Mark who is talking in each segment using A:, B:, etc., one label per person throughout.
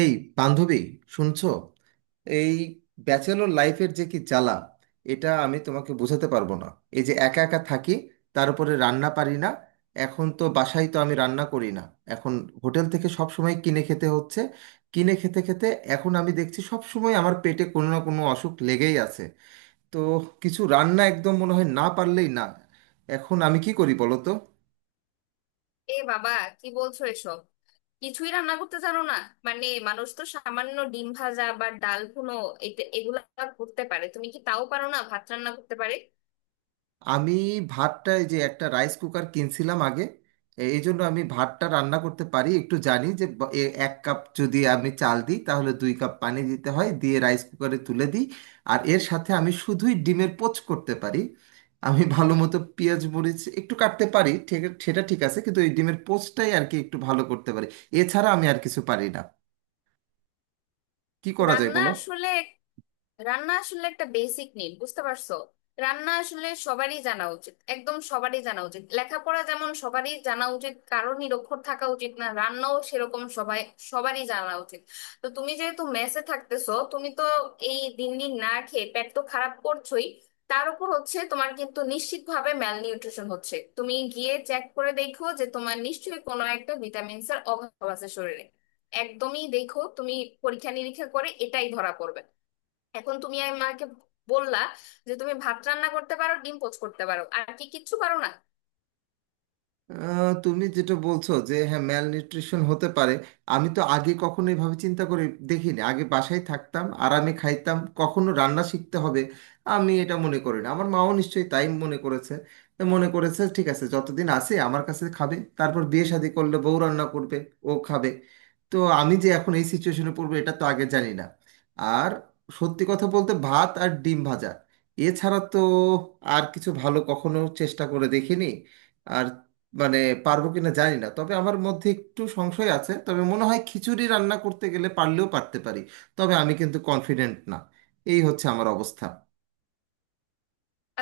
A: এই বান্ধবী, শুনছো? এই ব্যাচেলর লাইফের যে কি জ্বালা এটা আমি তোমাকে বোঝাতে পারবো না। এই যে একা একা থাকি, তার উপরে রান্না পারি না। এখন তো বাসায় তো আমি রান্না করি না। এখন হোটেল থেকে সব সময় কিনে খেতে হচ্ছে। কিনে খেতে খেতে এখন আমি দেখছি সব সময় আমার পেটে কোনো না কোনো অসুখ লেগেই আছে। তো কিছু রান্না একদম মনে হয় না পারলেই না। এখন আমি কি করি বলো তো?
B: এ বাবা, কি বলছো এসব? কিছুই রান্না করতে জানো না? মানে মানুষ তো সামান্য ডিম ভাজা বা ডাল ভুনো এগুলা করতে পারে। তুমি কি তাও পারো না? ভাত রান্না করতে পারে?
A: আমি ভাতটায় যে একটা রাইস কুকার কিনছিলাম আগে, এই জন্য আমি ভাতটা রান্না করতে পারি, একটু জানি যে এক কাপ যদি আমি চাল দিই তাহলে দুই কাপ পানি দিতে হয়, দিয়ে রাইস কুকারে তুলে দিই। আর এর সাথে আমি শুধুই ডিমের পোচ করতে পারি। আমি ভালো মতো পেঁয়াজ মরিচ একটু কাটতে পারি, ঠিক সেটা ঠিক আছে, কিন্তু এই ডিমের পোচটাই আর কি একটু ভালো করতে পারি। এছাড়া আমি আর কিছু পারি না। কি করা যায়
B: রান্না
A: বলো?
B: আসলে রান্না আসলে একটা বেসিক নিড, বুঝতে পারছো? রান্না আসলে সবারই জানা উচিত, একদম সবারই জানা উচিত। লেখাপড়া যেমন সবারই জানা উচিত, কারো নিরক্ষর থাকা উচিত না, রান্নাও সেরকম। সবারই জানা উচিত। তো তুমি যেহেতু মেসে থাকতেছো, তুমি তো এই দিন দিন না খেয়ে পেট তো খারাপ করছোই। তার উপর হচ্ছে তোমার কিন্তু নিশ্চিতভাবে ম্যালনিউট্রিশন হচ্ছে। তুমি গিয়ে চেক করে দেখো যে তোমার নিশ্চয়ই কোনো একটা ভিটামিনস এর অভাব আছে শরীরে। একদমই দেখো তুমি, পরীক্ষা নিরীক্ষা করে এটাই ধরা পড়বে। এখন তুমি আমাকে বললা যে তুমি ভাত রান্না করতে পারো, ডিম পোচ করতে পারো, আর কি কিচ্ছু পারো না।
A: তুমি যেটা বলছো যে হ্যাঁ, ম্যাল নিউট্রিশন হতে পারে। আমি তো আগে কখনো এভাবে চিন্তা করে দেখিনি। আগে বাসায় থাকতাম, আরামে খাইতাম, কখনো রান্না শিখতে হবে আমি এটা মনে করি না। আমার মাও নিশ্চয়ই তাই মনে করেছে। তা মনে করেছে, ঠিক আছে, যতদিন আছে আমার কাছে খাবে, তারপর বিয়ে শাদী করলে বউ রান্না করবে, ও খাবে। তো আমি যে এখন এই সিচুয়েশনে পড়বো এটা তো আগে জানি না। আর সত্যি কথা বলতে, ভাত আর ডিম ভাজা, এছাড়া তো আর কিছু ভালো কখনো চেষ্টা করে দেখিনি। আর মানে পারবো কিনা জানি না, তবে আমার মধ্যে একটু সংশয় আছে, তবে মনে হয় খিচুড়ি রান্না করতে গেলে পারলেও পারতে পারি। তবে আমি কিন্তু কনফিডেন্ট না। এই হচ্ছে আমার অবস্থা।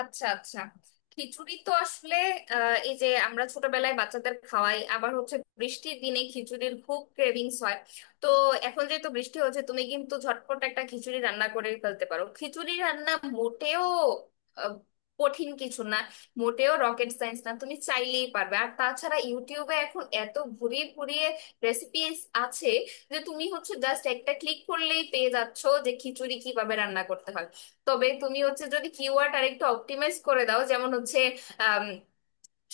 B: আচ্ছা আচ্ছা, খিচুড়ি তো আসলে এই যে আমরা ছোটবেলায় বাচ্চাদের খাওয়াই, আবার হচ্ছে বৃষ্টির দিনে খিচুড়ির খুব ক্রেভিংস হয়। তো এখন যেহেতু বৃষ্টি হচ্ছে, তুমি কিন্তু ঝটপট একটা খিচুড়ি রান্না করে ফেলতে পারো। খিচুড়ি রান্না মোটেও আহ, কঠিন কিছু না, মোটেও রকেট সায়েন্স না। তুমি চাইলেই পারবে। আর তাছাড়া ইউটিউবে এখন এত ঘুরিয়ে ঘুরিয়ে রেসিপিস আছে যে তুমি হচ্ছে জাস্ট একটা ক্লিক করলেই পেয়ে যাচ্ছো যে খিচুড়ি কিভাবে রান্না করতে হয়। তবে তুমি হচ্ছে যদি কিওয়ার্ড আর একটু অপটিমাইজ করে দাও, যেমন হচ্ছে আম,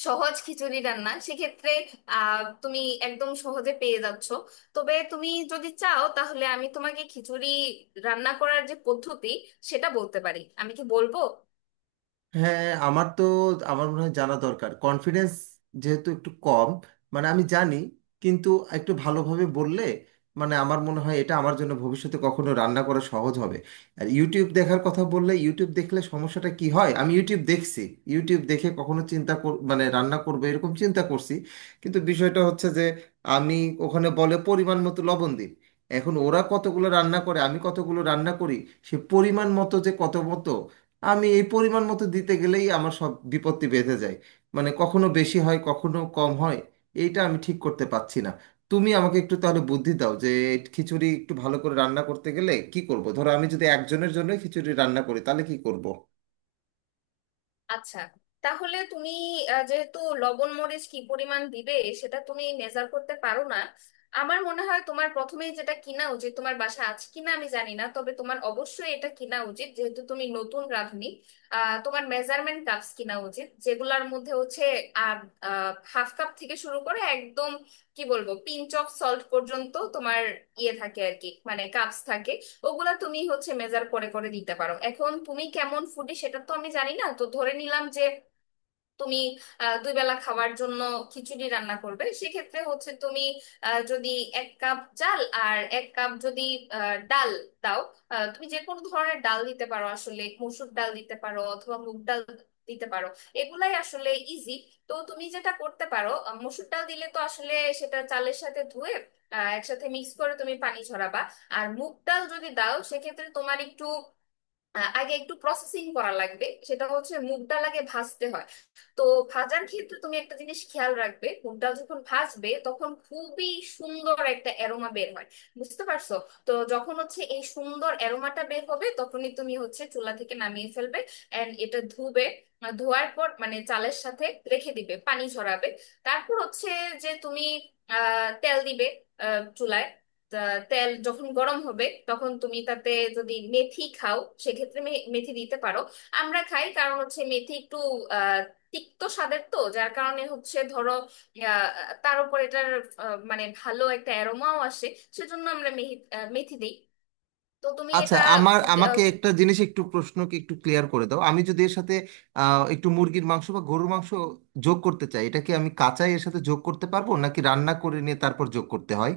B: সহজ খিচুড়ি রান্না, সেক্ষেত্রে তুমি একদম সহজে পেয়ে যাচ্ছ। তবে তুমি যদি চাও তাহলে আমি তোমাকে খিচুড়ি রান্না করার যে পদ্ধতি সেটা বলতে পারি। আমি কি বলবো?
A: হ্যাঁ, আমার মনে হয় জানা দরকার, কনফিডেন্স যেহেতু একটু কম। মানে আমি জানি, কিন্তু একটু ভালোভাবে বললে মানে আমার মনে হয় এটা আমার জন্য ভবিষ্যতে কখনো রান্না করা সহজ হবে। আর ইউটিউব দেখার কথা বললে, ইউটিউব দেখলে সমস্যাটা কি হয়, আমি ইউটিউব দেখছি, ইউটিউব দেখে কখনো মানে রান্না করবো এরকম চিন্তা করছি। কিন্তু বিষয়টা হচ্ছে যে আমি, ওখানে বলে পরিমাণ মতো লবণ দিন। এখন ওরা কতগুলো রান্না করে, আমি কতগুলো রান্না করি। সে পরিমাণ মতো যে কত মতো, আমি এই পরিমাণ মতো দিতে গেলেই আমার সব বিপত্তি বেঁধে যায়। মানে কখনো বেশি হয় কখনো কম হয়। এইটা আমি ঠিক করতে পারছি না। তুমি আমাকে একটু তাহলে বুদ্ধি দাও যে এই খিচুড়ি একটু ভালো করে রান্না করতে গেলে কি করব। ধরো আমি যদি একজনের জন্য খিচুড়ি রান্না করি তাহলে কি করব?
B: আচ্ছা, তাহলে তুমি যেহেতু লবণ মরিচ কি পরিমাণ দিবে সেটা তুমি মেজার করতে পারো না, আমার মনে হয় তোমার প্রথমেই যেটা কিনা উচিত, তোমার বাসা আছে কিনা আমি জানি না, তবে তোমার অবশ্যই এটা কিনা উচিত, যেহেতু তুমি নতুন রাঁধুনি, তোমার মেজারমেন্ট কাপস কিনা উচিত, যেগুলার মধ্যে হচ্ছে হাফ কাপ থেকে শুরু করে একদম কি বলবো পিঞ্চ অফ সল্ট পর্যন্ত তোমার ইয়ে থাকে আর কি, মানে কাপস থাকে। ওগুলা তুমি হচ্ছে মেজার করে করে দিতে পারো। এখন তুমি কেমন ফুডি সেটা তো আমি জানি না, তো ধরে নিলাম যে তুমি দুই বেলা খাওয়ার জন্য খিচুড়ি রান্না করবে। সেক্ষেত্রে হচ্ছে তুমি যদি এক কাপ চাল আর এক কাপ যদি ডাল দাও, তুমি যে কোনো ধরনের ডাল দিতে পারো আসলে। মসুর ডাল দিতে পারো অথবা মুগ ডাল দিতে পারো। এগুলাই আসলে ইজি। তো তুমি যেটা করতে পারো, মসুর ডাল দিলে তো আসলে সেটা চালের সাথে ধুয়ে একসাথে মিক্স করে তুমি পানি ঝরাবা। আর মুগ ডাল যদি দাও সেক্ষেত্রে তোমার একটু আগে একটু প্রসেসিং করা লাগবে। সেটা হচ্ছে মুগ ডাল আগে ভাজতে হয়। তো ভাজার ক্ষেত্রে তুমি একটা জিনিস খেয়াল রাখবে, মুগ ডাল যখন ভাজবে তখন খুবই সুন্দর একটা অ্যারোমা বের হয়, বুঝতে পারছো? তো যখন হচ্ছে এই সুন্দর অ্যারোমাটা বের হবে তখনই তুমি হচ্ছে চুলা থেকে নামিয়ে ফেলবে এন্ড এটা ধুবে। ধোয়ার পর মানে চালের সাথে রেখে দিবে, পানি ঝরাবে। তারপর হচ্ছে যে তুমি আহ তেল দিবে চুলায়। তা- তেল যখন গরম হবে তখন তুমি তাতে যদি মেথি খাও সেক্ষেত্রে মেথি দিতে পারো। আমরা খাই, কারণ হচ্ছে মেথি একটু আহ, তিক্ত স্বাদের। তো যার কারণে হচ্ছে ধরো আহ, তার উপর এটার মানে ভালো একটা অ্যারোমাও আসে, সেজন্য আমরা মেহি মেথি দিই। তো তুমি
A: আচ্ছা,
B: এটা ফুট।
A: আমাকে একটা জিনিস একটু, প্রশ্নকে একটু ক্লিয়ার করে দাও। আমি যদি এর সাথে একটু মুরগির মাংস বা গরুর মাংস যোগ করতে চাই, এটা কি আমি কাঁচাই এর সাথে যোগ করতে পারবো, নাকি রান্না করে নিয়ে তারপর যোগ করতে হয়?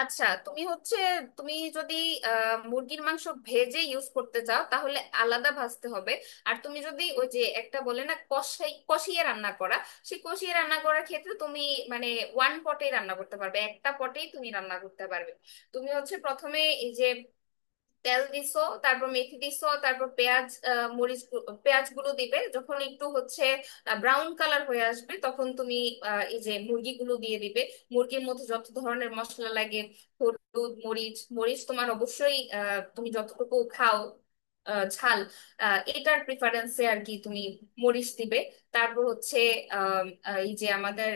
B: আচ্ছা তুমি হচ্ছে তুমি যদি মুরগির মাংস ভেজে ইউজ করতে চাও তাহলে আলাদা ভাজতে হবে। আর তুমি যদি ওই যে একটা বলে না কষাই কষিয়ে রান্না করা, সেই কষিয়ে রান্না করার ক্ষেত্রে তুমি মানে ওয়ান পটে রান্না করতে পারবে, একটা পটেই তুমি রান্না করতে পারবে। তুমি হচ্ছে প্রথমে এই যে তেল দিছো, তারপর মেথি দিছো, তারপর পেঁয়াজ পেঁয়াজ গুলো দিবে। যখন একটু হচ্ছে ব্রাউন কালার হয়ে আসবে তখন তুমি এই যে মুরগিগুলো দিয়ে দিবে। মুরগির মধ্যে যত ধরনের মশলা লাগে, হলুদ মরিচ মরিচ তোমার অবশ্যই, তুমি যতটুকু খাও ঝাল, এটার প্রিফারেন্সে আর কি, তুমি মরিচ দিবে। তারপর হচ্ছে এই যে আমাদের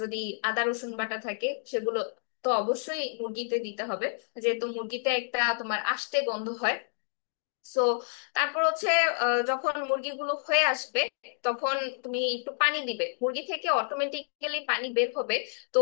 B: যদি আদা রসুন বাটা থাকে, সেগুলো তো অবশ্যই মুরগিতে দিতে হবে, যেহেতু মুরগিতে একটা তোমার আষ্টে গন্ধ হয়। সো তারপর হচ্ছে যখন মুরগিগুলো হয়ে আসবে তখন তুমি একটু পানি দিবে, মুরগি থেকে অটোমেটিক্যালি পানি বের হবে। তো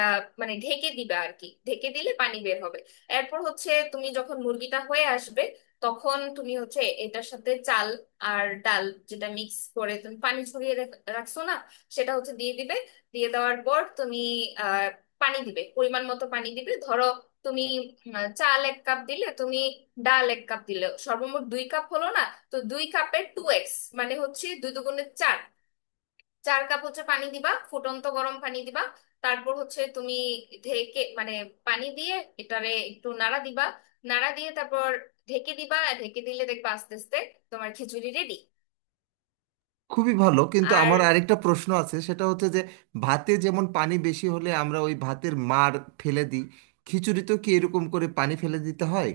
B: মানে ঢেকে দিবে আর কি, ঢেকে দিলে পানি বের হবে। এরপর হচ্ছে তুমি যখন মুরগিটা হয়ে আসবে তখন তুমি হচ্ছে এটার সাথে চাল আর ডাল যেটা মিক্স করে তুমি পানি ছড়িয়ে রাখছো না, সেটা হচ্ছে দিয়ে দিবে। দিয়ে দেওয়ার পর তুমি আহ পানি দিবে, পরিমাণ মতো পানি দিবে। ধরো তুমি চাল এক কাপ দিলে, তুমি ডাল এক কাপ দিলে, সর্বমোট দুই কাপ হলো না? তো দুই কাপের টু এক্স মানে হচ্ছে দুই দুগুণে চার, চার কাপ হচ্ছে পানি দিবা, ফুটন্ত গরম পানি দিবা। তারপর হচ্ছে তুমি ঢেকে মানে পানি দিয়ে এটারে একটু নাড়া দিবা, নাড়া দিয়ে তারপর ঢেকে দিবা, আর ঢেকে দিলে দেখবা আস্তে আস্তে তোমার খিচুড়ি রেডি।
A: খুবই ভালো, কিন্তু
B: আর
A: আমার আরেকটা প্রশ্ন আছে, সেটা হচ্ছে যে ভাতে যেমন পানি বেশি হলে আমরা ওই ভাতের মাড় ফেলে দিই, খিচুড়িতেও কি এরকম করে পানি ফেলে দিতে হয়?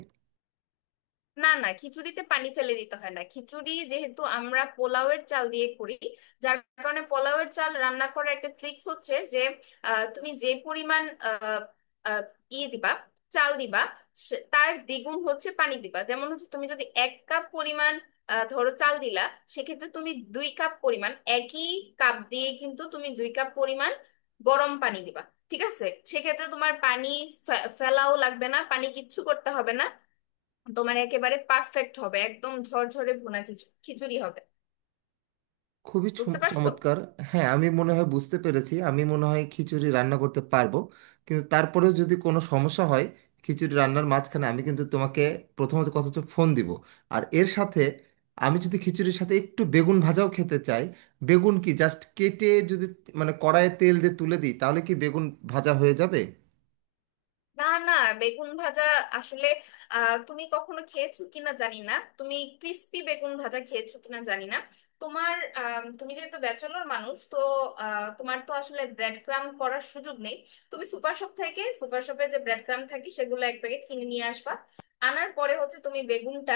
B: না না, খিচুড়িতে পানি ফেলে দিতে হয় না। খিচুড়ি যেহেতু আমরা পোলাওয়ের চাল দিয়ে করি, যার কারণে পোলাওয়ের চাল রান্না করার একটা ট্রিক্স হচ্ছে যে তুমি যে পরিমাণ আহ, আহ, ইয়ে দিবা, চাল দিবা, তার দ্বিগুণ হচ্ছে পানি দিবা। যেমন হচ্ছে তুমি যদি এক কাপ পরিমাণ ধরো চাল দিলা, সেক্ষেত্রে তুমি দুই কাপ পরিমাণ, একই কাপ দিয়ে কিন্তু তুমি দুই কাপ পরিমাণ গরম পানি দিবা, ঠিক আছে? সেক্ষেত্রে তোমার পানি ফেলাও লাগবে না, পানি কিচ্ছু করতে হবে না। তোমার একেবারে পারফেক্ট হবে, একদম ঝরঝরে ভুনা খিচুড়ি হবে,
A: খুবই
B: বুঝতে পারছো?
A: চমৎকার। হ্যাঁ, আমি মনে হয় বুঝতে পেরেছি। আমি মনে হয় খিচুড়ি রান্না করতে পারবো। কিন্তু তারপরেও যদি কোনো সমস্যা হয় খিচুড়ি রান্নার মাঝখানে, আমি কিন্তু তোমাকে, প্রথমত কথা হচ্ছে, ফোন দিব। আর এর সাথে আমি যদি খিচুড়ির সাথে একটু বেগুন ভাজাও খেতে চাই, বেগুন কি জাস্ট কেটে যদি মানে কড়াইয়ে তেল দিয়ে তুলে দিই তাহলে কি বেগুন ভাজা হয়ে যাবে?
B: না না, বেগুন ভাজা আসলে তুমি কখনো খেয়েছো কিনা জানি না, তুমি ক্রিস্পি বেগুন ভাজা খেয়েছো কিনা জানি না। তোমার তুমি যেহেতু ব্যাচেলর মানুষ, তো তোমার তো আসলে ব্রেড ক্রাম করার সুযোগ নেই। তুমি সুপার শপ থেকে, সুপার শপে যে ব্রেড ক্রাম থাকে সেগুলো এক প্যাকেট কিনে নিয়ে আসবা। আনার পরে হচ্ছে তুমি বেগুনটা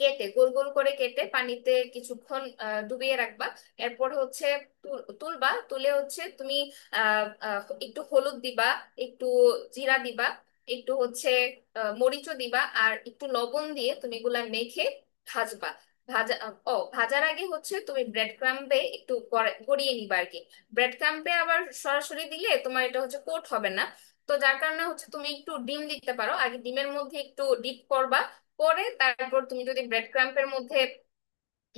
B: কেটে, গোল গোল করে কেটে, পানিতে কিছুক্ষণ ডুবিয়ে রাখবা। এরপর হচ্ছে তুলবা, তুলে হচ্ছে তুমি আহ, আহ, একটু হলুদ দিবা, একটু জিরা দিবা, একটু হচ্ছে মরিচও দিবা, আর একটু লবণ দিয়ে তুমি এগুলা মেখে ভাজবা। ভাজা ও ভাজার আগে হচ্ছে তুমি ব্রেড ক্রাম্বে একটু গড়িয়ে নিবা আর কি। ব্রেড ক্রাম্বে আবার সরাসরি দিলে তোমার এটা হচ্ছে কোট হবে না। তো যার কারণে হচ্ছে তুমি একটু ডিম দিতে পারো, আগে ডিমের মধ্যে একটু ডিপ করবা, পরে তারপর তুমি যদি ব্রেড ক্রাম্পের মধ্যে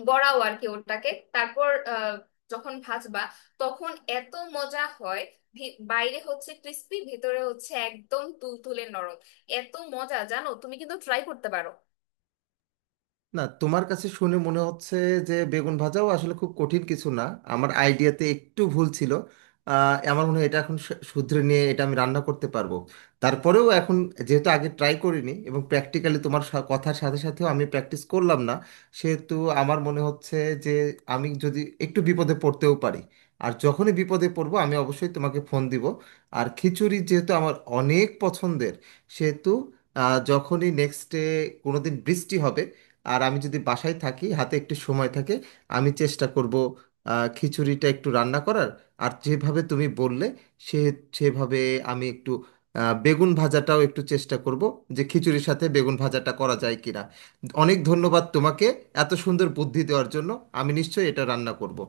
B: বড়াও আর কি ওটাকে, তারপর যখন ভাজবা তখন এত মজা হয়। বাইরে হচ্ছে ক্রিস্পি, ভেতরে হচ্ছে একদম তুলতুলে নরম। এত মজা জানো, তুমি কিন্তু ট্রাই করতে পারো।
A: না, তোমার কাছে শুনে মনে হচ্ছে যে বেগুন ভাজাও আসলে খুব কঠিন কিছু না। আমার আইডিয়াতে একটু ভুল ছিল। আমার মনে হয় এটা এখন শুধরে নিয়ে এটা আমি রান্না করতে পারবো। তারপরেও এখন যেহেতু আগে ট্রাই করিনি এবং প্র্যাকটিক্যালি তোমার কথার সাথে সাথেও আমি প্র্যাকটিস করলাম না, সেহেতু আমার মনে হচ্ছে যে আমি যদি একটু বিপদে পড়তেও পারি। আর যখনই বিপদে পড়বো, আমি অবশ্যই তোমাকে ফোন দিব। আর খিচুড়ি যেহেতু আমার অনেক পছন্দের, সেহেতু যখনই নেক্সট ডে কোনোদিন বৃষ্টি হবে আর আমি যদি বাসায় থাকি, হাতে একটু সময় থাকে, আমি চেষ্টা করব খিচুড়িটা একটু রান্না করার। আর যেভাবে তুমি বললে সে সেভাবে আমি একটু বেগুন ভাজাটাও একটু চেষ্টা করব, যে খিচুড়ির সাথে বেগুন ভাজাটা করা যায় কিনা। অনেক ধন্যবাদ তোমাকে এত সুন্দর বুদ্ধি দেওয়ার জন্য। আমি নিশ্চয়ই এটা রান্না করব।